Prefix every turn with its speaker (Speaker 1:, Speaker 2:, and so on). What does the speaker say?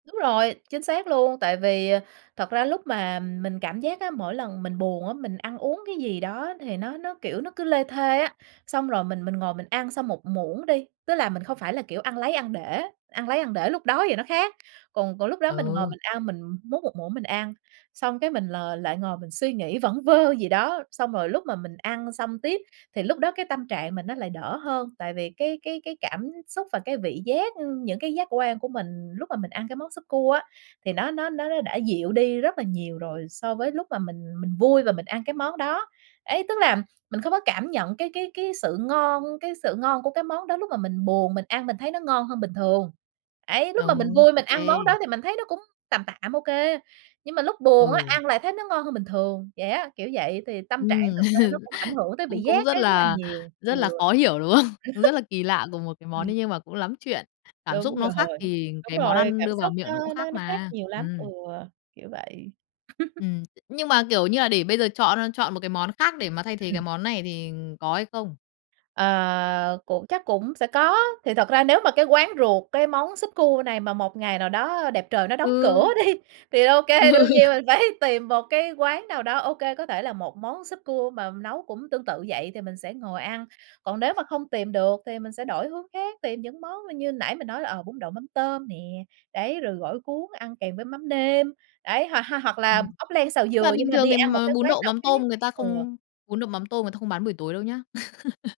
Speaker 1: Đúng rồi, chính xác luôn, tại vì, ờ, thật ra lúc mà, ừm, mình cảm giác á, mỗi lần mình buồn á, mình ăn uống cái gì đó thì nó nó, kiểu, nó cứ lê thê á. Xong rồi mình mình ngồi mình ăn xong 1 muỗng đi, tức là mình không phải là, kiểu, ăn lấy ăn để ăn lấy ăn để lúc đói thì nó khác. Còn còn lúc đó mình ngồi
Speaker 2: Ừ.
Speaker 1: mình ăn, mình múc 1 muỗng mình ăn, xong cái mình l lại ngồi mình suy nghĩ vẩn vơ gì đó. Xong rồi lúc mà mình ăn xong tiếp thì lúc đó cái tâm trạng mình nó lại đỡ hơn, tại vì cái cái cái cảm xúc và cái vị giác, ưm, những cái giác quan của mình lúc mà mình ăn cái món súp cua á, thì nó nó nó nó đã dịu đi rất là nhiều rồi so với lúc mà mình mình vui và mình ăn cái món đó. Ấy, tức là mình không có cảm nhận cái cái cái sự ngon cái sự ngon của cái món đó, lúc mà mình buồn mình ăn mình thấy nó ngon hơn bình thường. Ấy, lúc mà mình
Speaker 2: Đúng.
Speaker 1: vui
Speaker 2: Ô
Speaker 1: mình ăn
Speaker 2: kê.
Speaker 1: món đó thì mình thấy nó cũng tàm tạm, ô kê, nhưng mà lúc buồn á,
Speaker 2: Ừ.
Speaker 1: ăn lại thấy nó ngon hơn bình thường. Vậy á, kiểu vậy. Thì tâm trạng
Speaker 2: Ừm.
Speaker 1: thực ra nó cũng ảnh hưởng tới vị
Speaker 2: Cũng cũng
Speaker 1: giác
Speaker 2: rất
Speaker 1: đấy rất là
Speaker 2: là
Speaker 1: nhiều. Ừ.
Speaker 2: rất là khó hiểu, đúng không? Cũng rất là kỳ lạ, cùng một cái món
Speaker 1: Ừm.
Speaker 2: đấy nhưng mà cũng lắm chuyện, cảm xúc
Speaker 1: Đúng
Speaker 2: nó khác
Speaker 1: rồi.
Speaker 2: thì
Speaker 1: Đúng
Speaker 2: cái món
Speaker 1: rồi,
Speaker 2: ăn
Speaker 1: cảm
Speaker 2: đưa vào
Speaker 1: xúc
Speaker 2: miệng nó cũng
Speaker 1: nó
Speaker 2: khác
Speaker 1: nó nó khác
Speaker 2: mà.
Speaker 1: nhiều lắm. Ừ,
Speaker 2: Ừm.
Speaker 1: kiểu vậy.
Speaker 2: Ừm, t nhưng mà, kiểu như là, để bây giờ chọn, ơ, chọn một cái món khác để mà thay thế
Speaker 1: Ừm.
Speaker 2: cái món này thì, ừm, có hay không?
Speaker 1: Ờ, cũng chắc cũng sẽ có. Thì thật ra nếu mà cái quán ruột, cái món súp cua này mà một ngày nào đó, ơ, đẹp trời nó đóng cửa
Speaker 2: Ừ.
Speaker 1: đi, thì ô kê, đương nhiên
Speaker 2: Ừ.
Speaker 1: mình phải tìm một cái quán nào đó, ô kê, có thể là một món súp cua mà, ừm, nấu cũng tương tự vậy thì mình sẽ ngồi ăn. Còn nếu mà không tìm được thì mình sẽ đổi hướng khác, tìm những món là như nãy mình nói là, ờ, bún đậu mắm tôm nè, đấy, rồi gỏi cuốn ăn kèm với mắm nêm, đấy, h ha hoặc
Speaker 2: Ừm.
Speaker 1: là ốc len xào
Speaker 2: Nhưng mà
Speaker 1: dừa nhưng
Speaker 2: bình
Speaker 1: mà đi
Speaker 2: thường thì
Speaker 1: ăn một
Speaker 2: mà
Speaker 1: cái
Speaker 2: bún
Speaker 1: quán
Speaker 2: đậu
Speaker 1: nào
Speaker 2: mắm
Speaker 1: khác.
Speaker 2: tôm người ta
Speaker 1: Ừ.
Speaker 2: không bún đậu mắm tôm người ta không bán buổi tối đâu nhá.